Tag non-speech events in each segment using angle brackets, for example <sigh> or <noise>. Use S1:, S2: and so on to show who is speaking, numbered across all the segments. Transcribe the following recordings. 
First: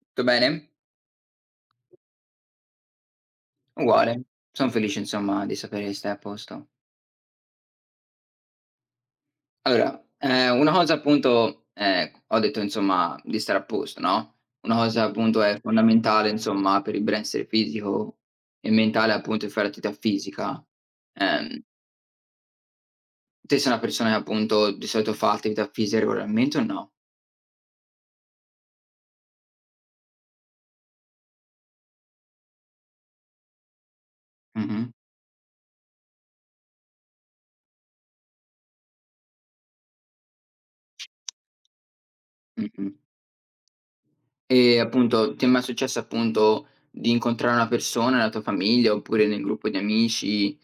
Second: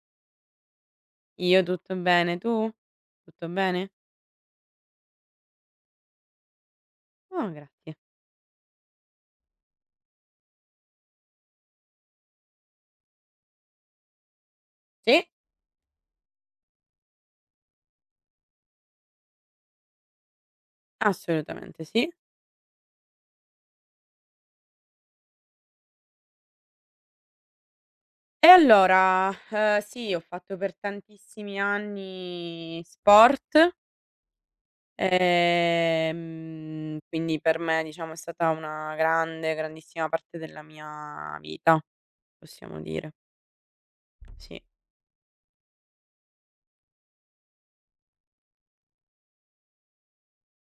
S1: Tutto bene?
S2: Io tutto bene, tu? Tutto bene?
S1: Uguale. Son felice insomma di sapere che stai a posto.
S2: Oh, grazie.
S1: Allora, una cosa appunto ho detto insomma di stare a posto, no, una cosa
S2: Sì?
S1: appunto è fondamentale insomma per il benessere fisico e mentale appunto è fare attività fisica. Ehm,
S2: Assolutamente sì.
S1: te sei una persona che appunto di solito fa attività fisica regolarmente o no?
S2: E allora, sì, ho fatto per tantissimi anni sport,
S1: Mh-mh.
S2: quindi per me diciamo è stata una grande, grandissima parte della mia vita, possiamo
S1: Mh-mh.
S2: dire, sì.
S1: E appunto, ti è mai successo appunto di incontrare una persona nella tua famiglia oppure nel gruppo di amici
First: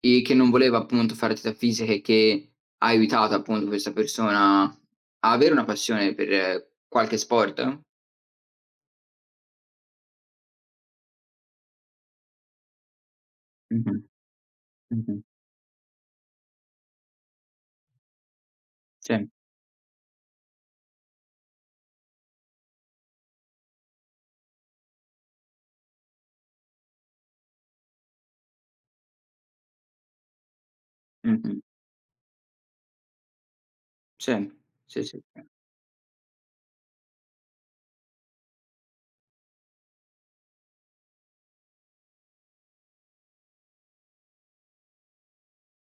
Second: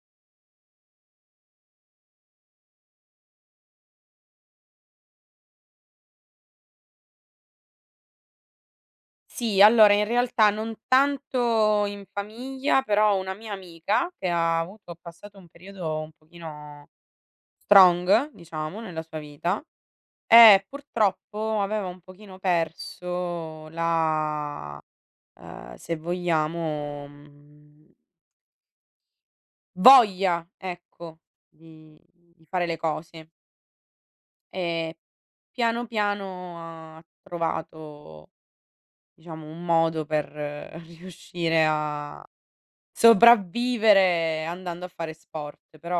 S1: e che non voleva appunto fare attività fisica e che ha aiutato appunto questa persona a avere una passione per qualche sport?
S2: Sì, allora in realtà non tanto in famiglia, però una mia
S1: Mh-mh,
S2: amica che ha
S1: mh-mh,
S2: passato un periodo un pochino Strong, diciamo, nella sua
S1: sì,
S2: vita e purtroppo aveva un pochino perso la se vogliamo, voglia, ecco,
S1: mh-mh,
S2: di fare le cose
S1: sì,
S2: e
S1: sì, sì, sì,
S2: piano piano ha trovato, diciamo, un modo per <laughs> riuscire a sopravvivere andando a fare sport, però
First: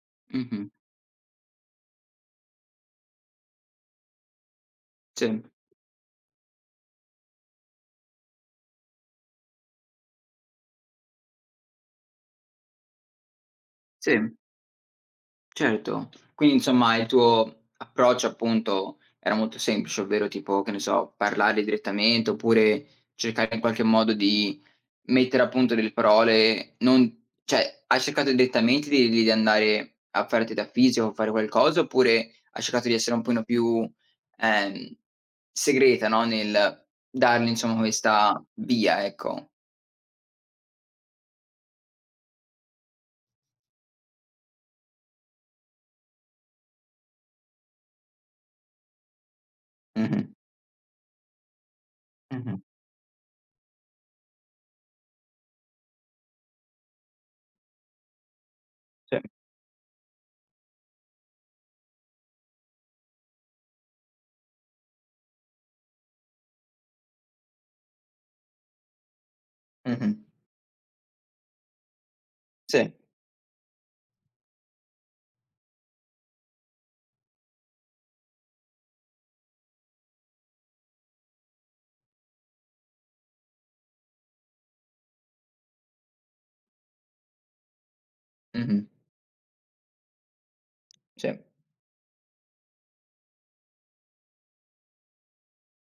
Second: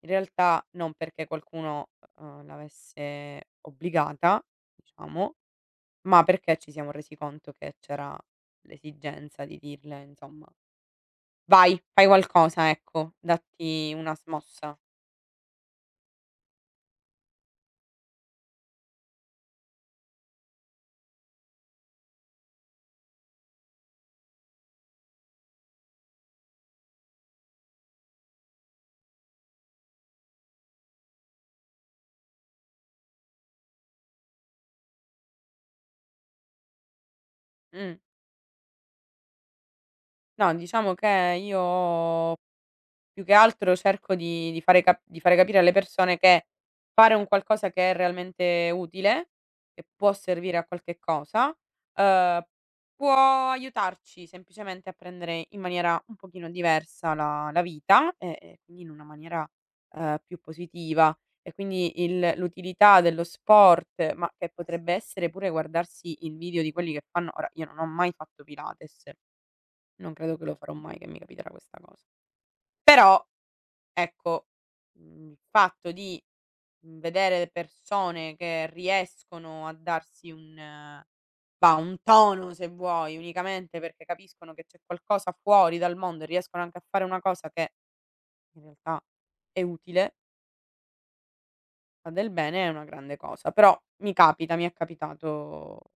S2: in
S1: mh-mh,
S2: realtà non perché qualcuno, l'avesse obbligata, diciamo,
S1: sì,
S2: ma perché ci siamo resi conto che c'era l'esigenza di dirle insomma: "Vai, fai qualcosa ecco, datti una
S1: sì,
S2: smossa".
S1: certo. Quindi insomma il tuo approccio appunto era molto semplice, ovvero tipo, che ne so, parlare direttamente oppure cercare in qualche modo di mettere appunto delle parole non cioè, hai cercato direttamente di andare a farti da fisio o fare qualcosa, oppure hai cercato di essere un pochino più, ehm, segreta, no, nel dargli insomma
S2: Mh.
S1: questa via, ecco?
S2: No, diciamo che io ho più che altro cerco di fare cap di fare capire alle persone che fare un qualcosa che è realmente utile, che può
S1: Mh-mh.
S2: servire a qualche cosa, uhm,
S1: Mh-mh.
S2: può aiutarci semplicemente a prendere in maniera un pochino diversa la vita e quindi in una
S1: Sì.
S2: maniera, più positiva. E quindi il l'utilità dello sport, ma che potrebbe essere pure guardarsi il video di quelli che fanno ora io non ho mai fatto Pilates,
S1: Mh-mh.
S2: non credo che lo farò mai, che mi capiterà questa cosa.
S1: Sì.
S2: Però ecco, il fatto di vedere persone che riescono a darsi un bah, un tono se vuoi, unicamente perché capiscono che c'è qualcosa fuori dal mondo e riescono anche a fare una cosa che in
S1: Mh-mh.
S2: realtà è utile,
S1: Sì.
S2: fa del bene, è una grande cosa. Però mi capita, mi è capitato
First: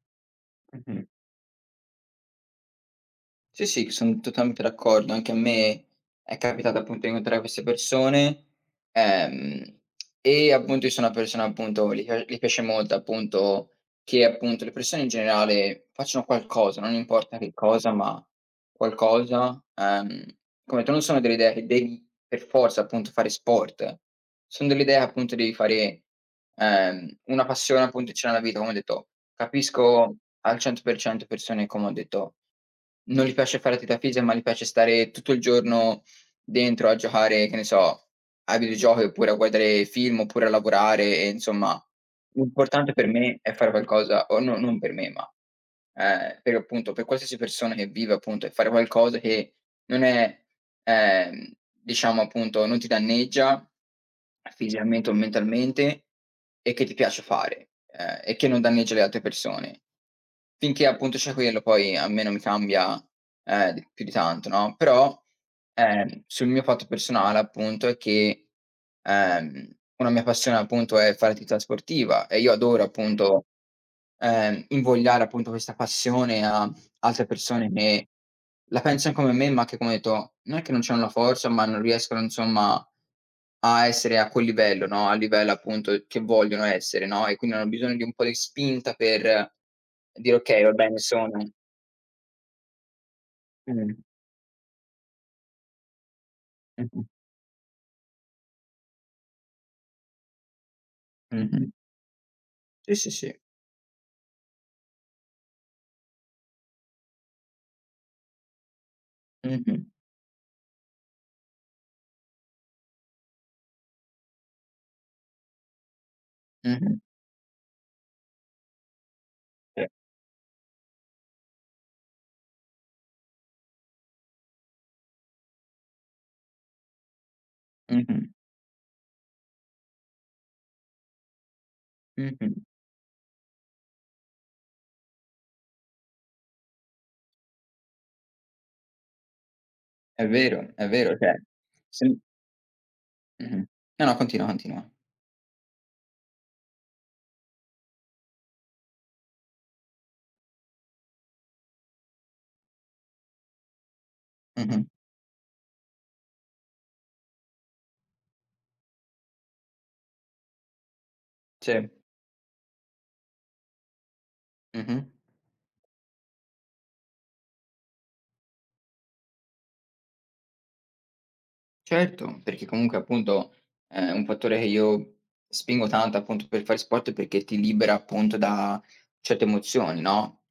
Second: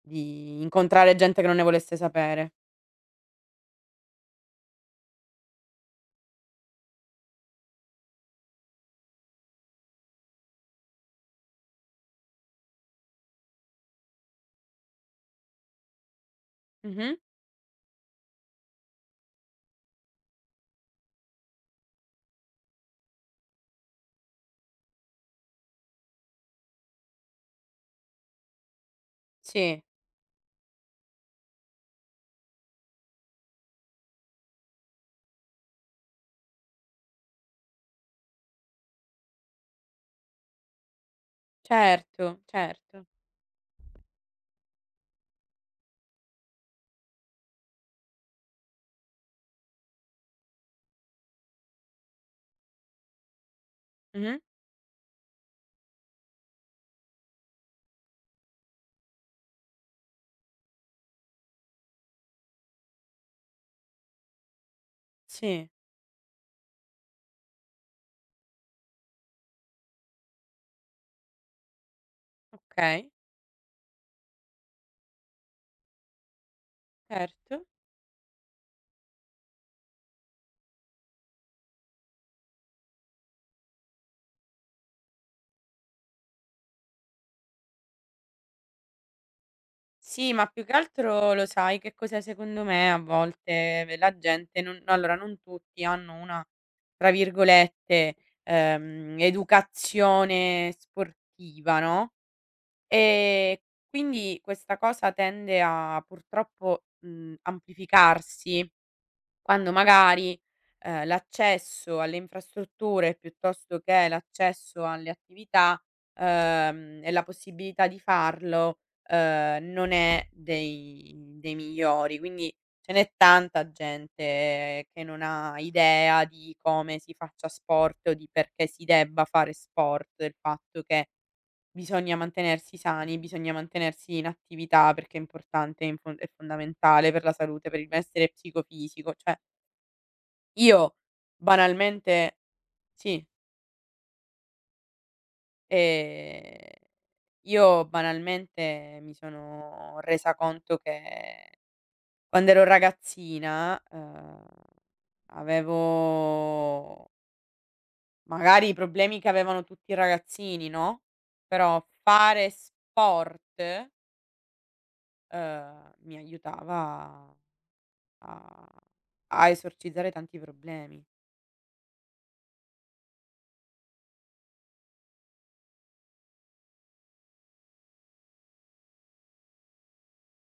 S2: di
S1: Mh-mh.
S2: incontrare gente che non ne volesse sapere.
S1: Sì, sì, son totalmente d'accordo. Anche a me è capitato appunto di incontrare queste persone, ehm, e appunto io sono una persona appunto gli piace molto appunto che appunto le persone in generale facciano qualcosa, non
S2: Mh-mh.
S1: importa che cosa, ma qualcosa, come tu non sono delle idee che devi per forza appunto fare sport, son delle idee che appunto devi fare, una passione appunto che c'è nella vita, come ho detto.
S2: Sì,
S1: Capisco al 100% persone, come ho detto, non gli piace fare attività fisica, ma gli piace stare tutto il giorno dentro a giocare, che ne so, a videogiochi, oppure a guardare film, oppure a lavorare e insomma,
S2: certo,
S1: l'importante
S2: certo.
S1: per me è fare qualcosa o no non per me, ma, per appunto per qualsiasi persona che vive appunto, è fare qualcosa che non è, ehm, diciamo appunto non ti danneggia
S2: Mh-mh.
S1: fisicamente o mentalmente e che ti piace fare, e che non danneggia le altre persone. Finché appunto c'è quello, poi a me non mi cambia, di più di tanto, no, però,
S2: Sì,
S1: sul mio fatto personale appunto è che, una mia passione appunto è fare attività sportiva e io adoro
S2: okay,
S1: appunto invogliare appunto questa passione a altre
S2: certo.
S1: persone che la pensan come me, ma che come hai detto, non è che non c'hanno la forza, ma non riescono insomma a essere a quel livello, no, al livello appunto che vogliono essere, no, e quindi hanno bisogno di un po' di spinta per
S2: Sì,
S1: dire:
S2: ma
S1: "Okay,
S2: più che
S1: va bene
S2: altro
S1: sono"
S2: lo sai che cos'è secondo me a
S1: mh,
S2: volte la gente non no, allora non tutti hanno una,
S1: mh-mh,
S2: tra virgolette, "educazione
S1: mh-mh.
S2: sportiva", no,
S1: Sì, sì, sì.
S2: ehm, quindi questa cosa tende a purtroppo, amplificarsi. Quando
S1: Mh-mh,
S2: magari, l'accesso alle infrastrutture, piuttosto che l'accesso alle attività,
S1: mh-mh,
S2: e la possibilità di farlo,
S1: sì,
S2: non è dei migliori. Quindi ce n'è tanta gente che non ha idea di come si faccia sport o
S1: mh-mh,
S2: di perché si debba fare sport, del fatto che bisogna
S1: mh-mh.
S2: mantenersi sani, bisogna mantenersi in attività perché è importante, è fondamentale per la salute, per il benessere psicofisico, cioè
S1: È
S2: io
S1: vero, cioè sì,
S2: banalmente sì,
S1: mh-mh. No, no, continua, continua.
S2: ehm, io banalmente mi sono resa conto che quando ero ragazzina,
S1: Mh-mh.
S2: avevo magari i problemi che avevano tutti i ragazzini, no, però
S1: Sì.
S2: fare sport,
S1: Mh-mh.
S2: mi aiutava a esorcizzare tanti problemi.
S1: Certo, perché comunque appunto è un fattore che io spingo tanto appunto per fare sport perché ti libera appunto da certe emozioni, no,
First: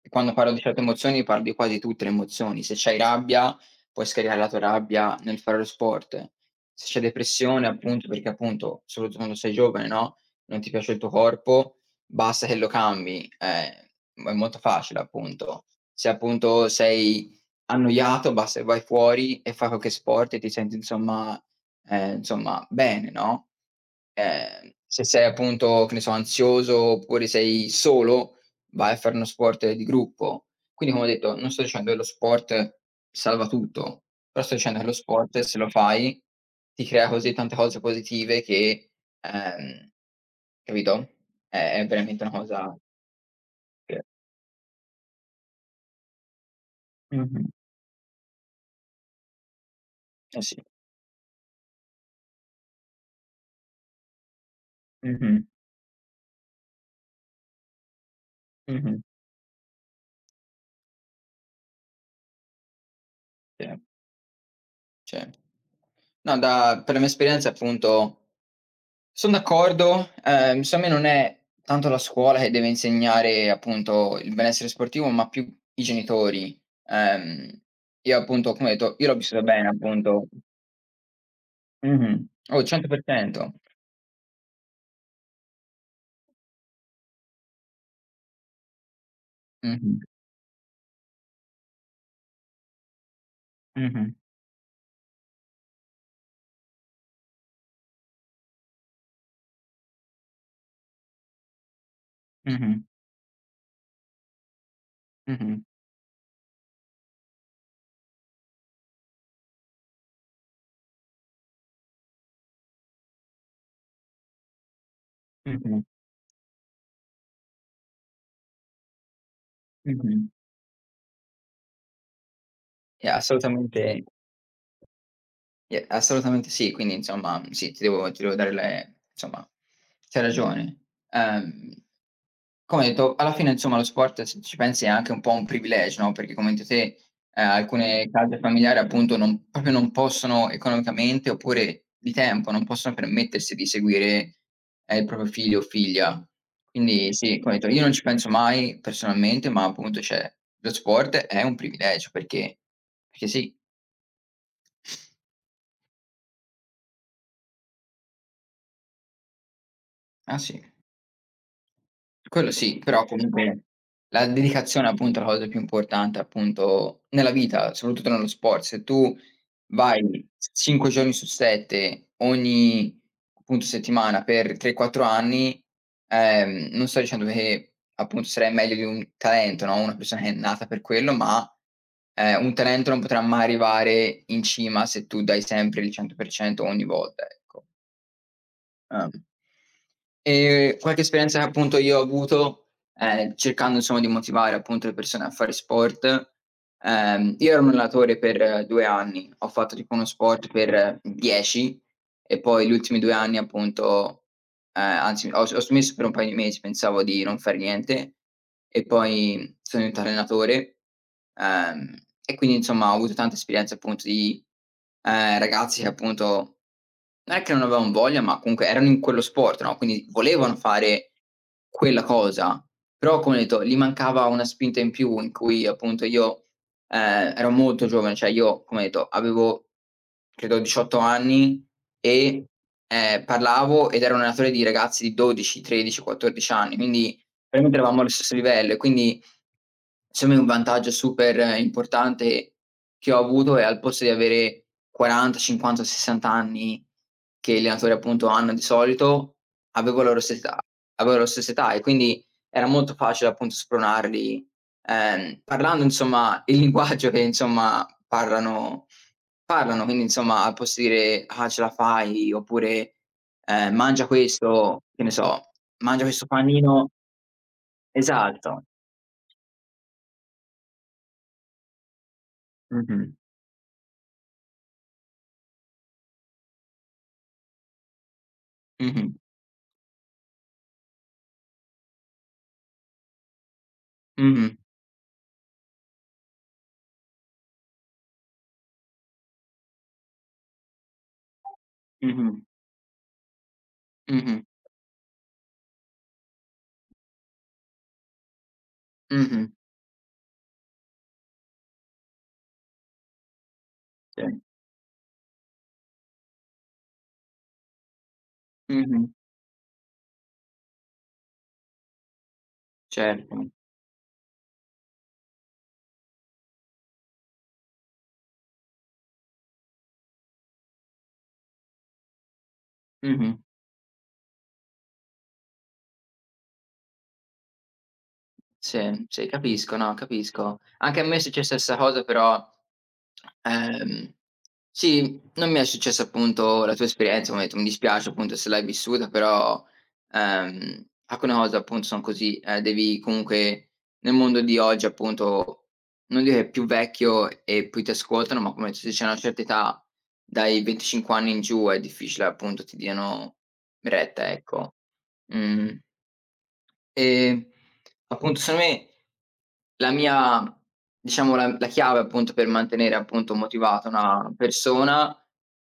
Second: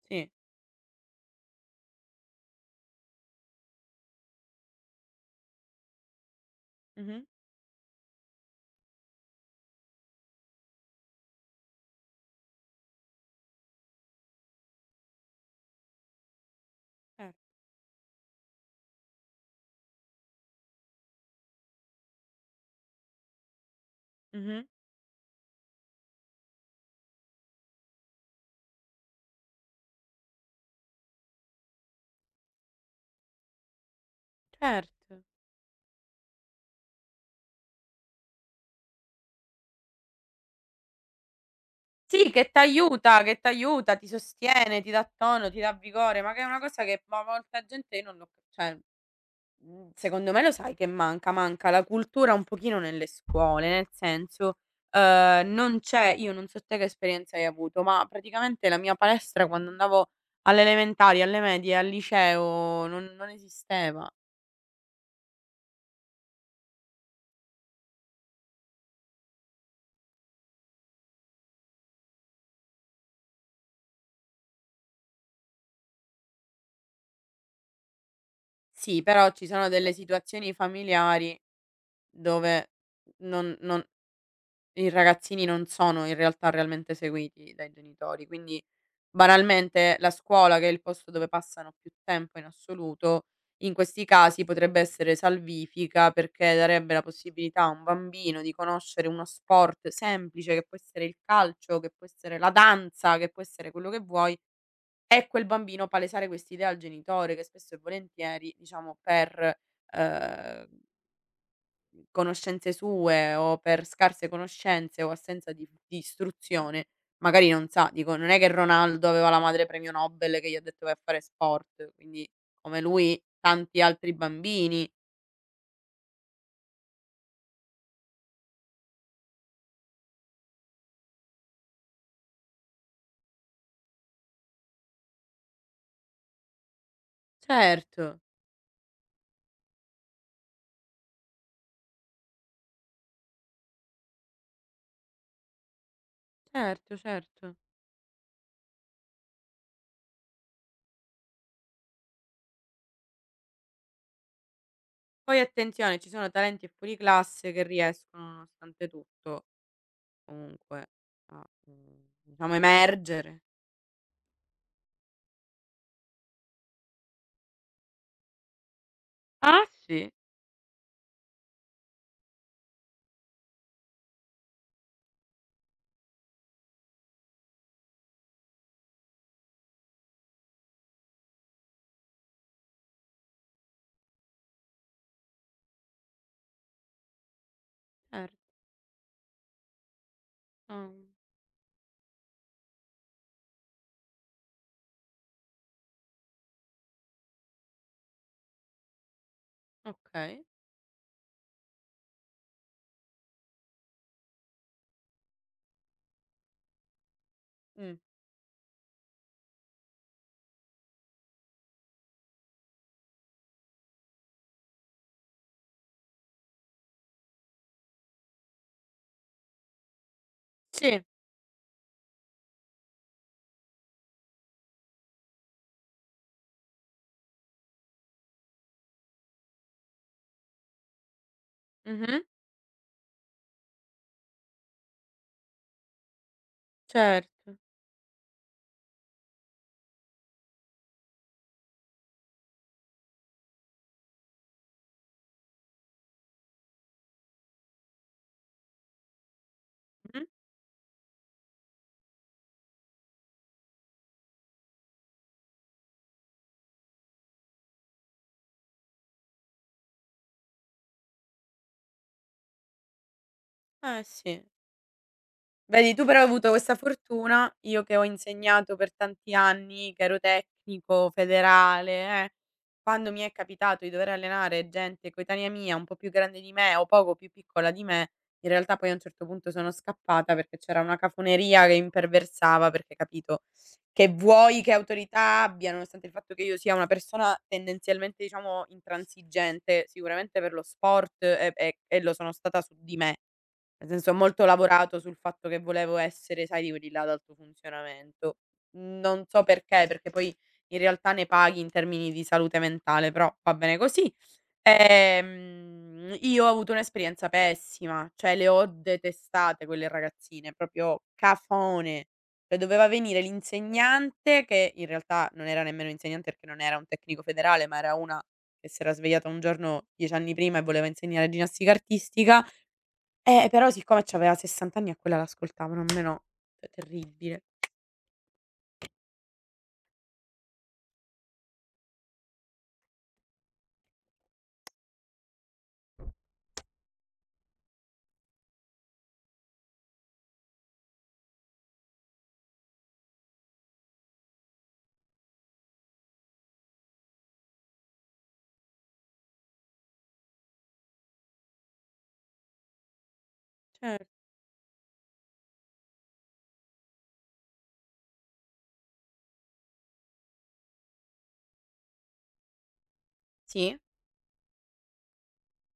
S1: e
S2: Sì.
S1: quando parlo di certe emozioni parlo di quasi tutte le emozioni. Se c'hai rabbia, puoi scaricare la tua rabbia nel fare lo sport. Se c'è
S2: Mh-mh.
S1: depressione appunto perché appunto, soprattutto quando sei giovane, no, non ti piace il tuo corpo, basta che lo cambi, è molto facile appunto. Se appunto
S2: Cer
S1: sei annoiato basta che vai fuori e fai qualche sport e ti senti insomma insomma bene, no,
S2: Mh-mh.
S1: se sei appunto, che ne so, ansioso oppure sei solo, vai a fare uno sport di gruppo. Quindi come ho detto, non sto dicendo che lo sport salva tutto, però sto dicendo che lo
S2: Certo.
S1: sport se lo fai, ti crea così tante cose positive che ehm, capito, è veramente
S2: Sì,
S1: una
S2: che
S1: cosa
S2: t'aiuta,
S1: che
S2: ti sostiene, ti dà tono, ti dà vigore, ma che è una cosa che ma
S1: mh-mh,
S2: molta gente io non l'ho cioè, secondo me
S1: eh
S2: lo
S1: sì,
S2: sai che manca, la cultura un pochino nelle scuole, nel senso,
S1: mh-mh,
S2: non c'è io non so te che esperienza hai avuto, ma praticamente la mia
S1: mh-mh,
S2: palestra quando andavo alle elementari, alle medie, al liceo non
S1: sì.
S2: esisteva.
S1: Certo. No, da per la mia esperienza appunto son d'accordo, secondo me non è tanto la scuola che deve insegnare appunto il benessere sportivo, ma più i genitori. Ehm, io appunto come hai detto,
S2: Sì,
S1: io l'ho
S2: però
S1: vissuta
S2: ci sono
S1: bene
S2: delle
S1: appunto
S2: situazioni familiari
S1: mh-mh, oh
S2: dove
S1: 100%.
S2: non non i ragazzini non sono in realtà realmente seguiti dai genitori, quindi banalmente
S1: Mh-mh,
S2: la scuola, che è il posto dove passano più tempo in assoluto, in questi
S1: mh-mh,
S2: casi potrebbe essere salvifica perché darebbe la possibilità a un bambino di conoscere uno sport semplice che può essere il calcio, che può essere la
S1: mh-mh,
S2: danza, che può essere quello che vuoi, e quel
S1: mh-mh,
S2: bambino palesare quest'idea al genitore che spesso e volentieri, diciamo, per, ehm conoscenze sue o per scarse conoscenze o assenza di
S1: mh-mh,
S2: istruzione, magari non sa dico, non è che Ronaldo aveva la madre premio
S1: mh-mh.
S2: Nobel che gli ha detto: "Vai a fare sport", quindi come
S1: E
S2: lui tanti
S1: assolutamente
S2: altri bambini.
S1: e assolutamente sì, quindi insomma, sì, ti devo dare le insomma, c'hai ragione. Come hai detto, alla fine insomma lo sport, se ci pensi, è anche un po' un privilegio, no, perché come hai detto te,
S2: Certo,
S1: alcune case familiari appunto non proprio non possono economicamente, oppure di tempo, non possono permettersi di seguire, il proprio figlio o figlia.
S2: certo,
S1: Quindi sì, come
S2: certo.
S1: hai detto, io non ci penso mai personalmente, ma appunto, cioè, lo sport è un privilegio perché perché sì.
S2: Poi attenzione, ci sono talenti e fuori classe che riescono nonostante tutto
S1: Ah, sì.
S2: comunque a,
S1: Quello
S2: diciamo
S1: sì, però
S2: emergere.
S1: comunque la dedicazione appunto è la cosa più importante appunto nella vita, soprattutto nello sport. Se tu
S2: Ah sì,
S1: vai 5 giorni su 7 ogni appunto settimana per 3, 4 anni, non sto dicendo che appunto sarai meglio di un talento, no, una persona che è nata per quello, ma, un talento non potrà mai arrivare in cima se tu dai sempre il 100% ogni volta, ecco.
S2: certo,
S1: Ah. E
S2: ah,
S1: qualche esperienza che appunto io ho avuto, cercando insomma di motivare appunto le persone a fare sport, io ero un allenatore per 2 anni, ho fatto tipo uno
S2: okay.
S1: sport per 10 e poi gli ultimi 2 anni appunto anzi ho smesso per un paio di mesi, pensavo di non far
S2: Mh,
S1: niente e poi sono diventato allenatore, ehm, e quindi insomma ho avuto tante esperienze appunto di, ragazzi che appunto non è che non avevan voglia, ma comunque erano in quello sport, no, quindi volevano
S2: sì,
S1: fare quella cosa, però come ho detto, gli mancava una spinta in più in cui appunto io ero molto giovane, cioè io, come detto, avevo credo 18 anni
S2: mh-mh,
S1: e, parlavo ed ero un allenatore di ragazzi di 12, 13, 14 anni, quindi
S2: certo,
S1: veramente eravamo allo stesso livello e quindi secondo me un vantaggio super importante che ho avuto è al posto di avere 40, 50, 60 anni che gli allenatori appunto hanno di solito, avevo la loro
S2: mh-mh.
S1: stessa età avevo la loro stessa età e quindi era molto facile appunto spronarli parlando insomma il linguaggio che insomma parlano, quindi insomma posso dire: "Ah, ce la fai" oppure,
S2: Eh
S1: "Mangia
S2: sì.
S1: questo", che ne so,
S2: Vedi
S1: "Mangia
S2: tu però hai
S1: questo
S2: avuto questa
S1: panino"
S2: fortuna, io che ho
S1: esatto.
S2: insegnato per tanti anni, che ero tecnico federale, quando
S1: Mh-mh.
S2: mi è capitato di dover allenare gente coetanea mia, un po' più grande di me o poco più piccola di me, in realtà poi a un
S1: Mh-mh.
S2: certo punto sono scappata perché c'era una cafoneria che imperversava, perché capito, che
S1: Mh-mh.
S2: vuoi che autorità abbia, nonostante il fatto che io sia una persona tendenzialmente, diciamo, intransigente, sicuramente per lo sport e lo sono
S1: Mh-mh.
S2: stata su di me nel senso ho
S1: Mh-mh.
S2: molto lavorato sul fatto che volevo essere, sai, di quelli là ad alto funzionamento. Non so
S1: Mh-mh.
S2: perché, perché poi in realtà ne paghi in termini di salute mentale, però va bene così.
S1: Sì.
S2: Io ho avuto un'esperienza pessima, cioè le ho
S1: Mh-mh.
S2: detestate quelle ragazzine, proprio cafone. Cioè doveva venire
S1: Certo.
S2: l'insegnante che in realtà non era nemmeno insegnante perché non era un tecnico federale, ma era una che si era svegliata un giorno 10 anni prima e voleva insegnare ginnastica artistica
S1: Mh-mh.
S2: però siccome c'aveva 60 anni a quella l'ascoltavano, a me no. Cioè terribile.
S1: Sì, sì, capisco, no, capisco. Anche a me è successa la stessa cosa, però, ehm, sì, non mi è successa appunto la tua esperienza, come hai detto, mi dispiace appunto se l'hai vissuta, però, alcune cose appunto son così, devi comunque nel mondo di oggi appunto, non dire più vecchio e poi ti ascoltano, ma come se c'è una certa età, dai 25 anni in giù è difficile appunto ti diano
S2: Cer
S1: retta, ecco. Mh. Ehm, appunto secondo me la mia diciamo la chiave appunto per mantenere appunto
S2: Sì?
S1: motivata una persona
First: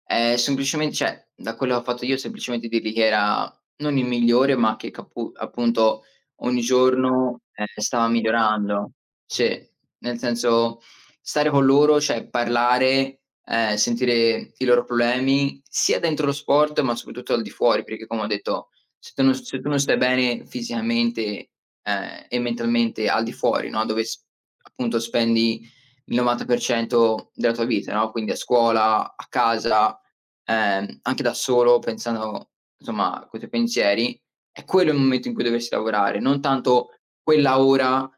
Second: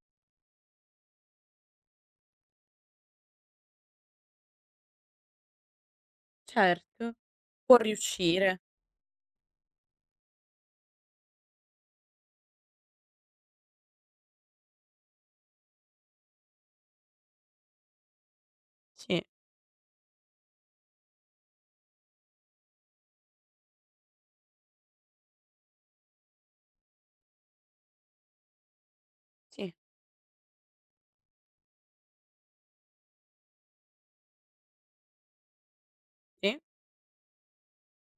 S1: è semplicemen cioè da quello che ho fatto io semplicemente dirgli che era non il migliore, ma che capu appunto ogni
S2: Certo.
S1: giorno,
S2: Può
S1: stava
S2: riuscire.
S1: migliorando. Sì, nel senso stare con loro, cioè parlare, sentire i loro problemi, sia dentro lo sport, ma soprattutto al di fuori, perché come ho detto
S2: Sì,
S1: se tu non stai bene fisicamente, e mentalmente al di fuori, no, dove s appunto spendi il 90% della tua vita, no, quindi a scuola, a
S2: sì,
S1: casa, anche da solo pensando insomma coi tuoi pensieri, è quello il momento in cui dovresti lavorare, non
S2: sì,
S1: tanto quella ora,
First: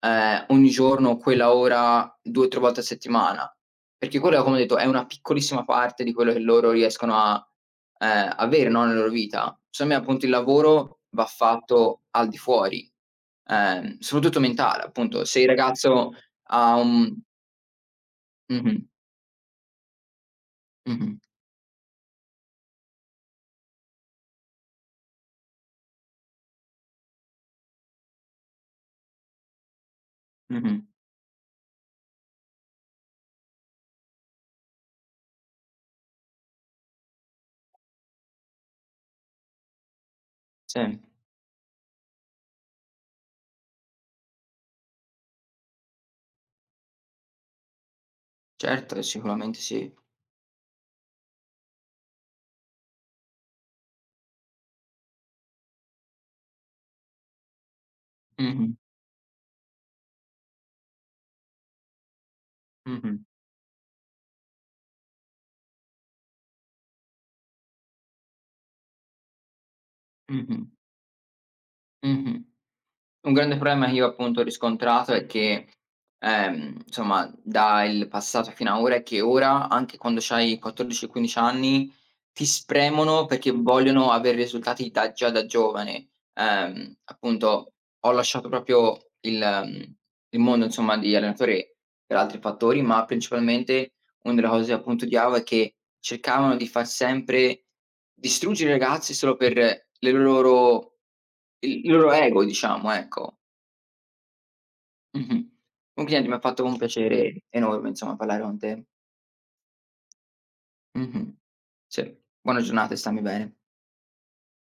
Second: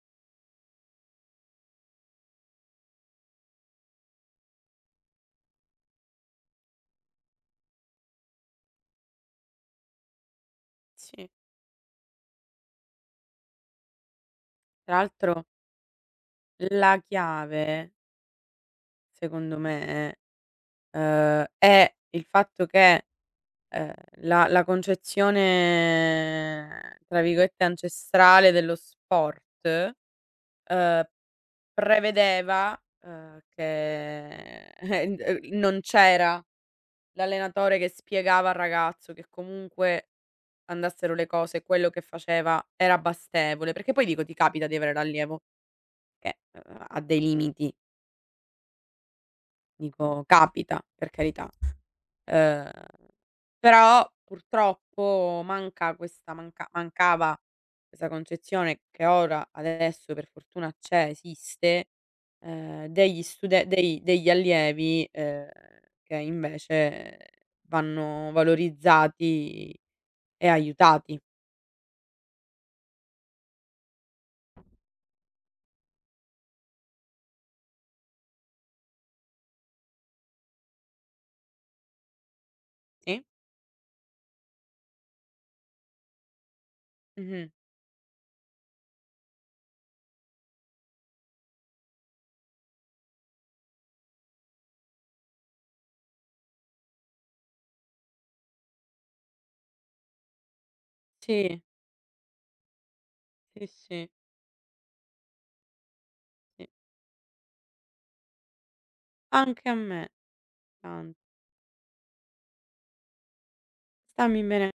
S1: ogni giorno, quella ora 2, 3 volte a settimana, perché quella, come ho detto, è una piccolissima parte di quello che loro riescono a avere, no, nella loro vita. Secondo me, appunto, il lavoro va
S2: sì.
S1: fatto al di fuori, soprattutto mentale,
S2: Tra
S1: appunto. Se
S2: l'altro
S1: il ragazzo ha
S2: la
S1: un
S2: chiave,
S1: mh-mh,
S2: secondo me,
S1: mh-mh,
S2: è il fatto che, ehm, la concezione, tra virgolette, "ancestrale" dello sport,
S1: mh-mh,
S2: uhm, prevedeva, che <laughs> n non c'era l'allenatore che spiegava al ragazzo che comunque
S1: sì,
S2: andassero le cose, quello che faceva era bastevole, perché poi dico ti capita di avere l'allievo che, ha dei limiti,
S1: certo, sicuramente sì.
S2: dico capita per carità, uhm, però purtroppo manca mancava questa
S1: Mh-mh,
S2: concezione che ora adesso per fortuna c'è, esiste,
S1: mh-mh,
S2: degli stude dei degli allievi, che invece vanno valorizzati e
S1: mh-mh,
S2: aiutati.
S1: mh-mh. Un grande problema che io appunto ho riscontrato è che, insomma dal passato fino a ora è che ora, anche quando c'hai 14, 15 anni, ti
S2: Sì?
S1: spremono perché vogliono avere risultati da già da giovane.
S2: Mh-mh.
S1: Appunto ho lasciato proprio il mhmm, il mondo insomma di allenatore per altri fattori, ma principalmente una delle cose che appunto odiavo è che cercavano di far sempre distruggere i ragazzi solo per le loro
S2: Sì,
S1: il loro ego diciamo, ecco.
S2: sì, sì,
S1: Mh-mh. Complimenti, mi ha fatto
S2: sì.
S1: un piacere enorme insomma parlare con te.
S2: Anche a me, tanto.
S1: Mh-mh. Sì. Buona giornata e stammi bene.
S2: Stammi bene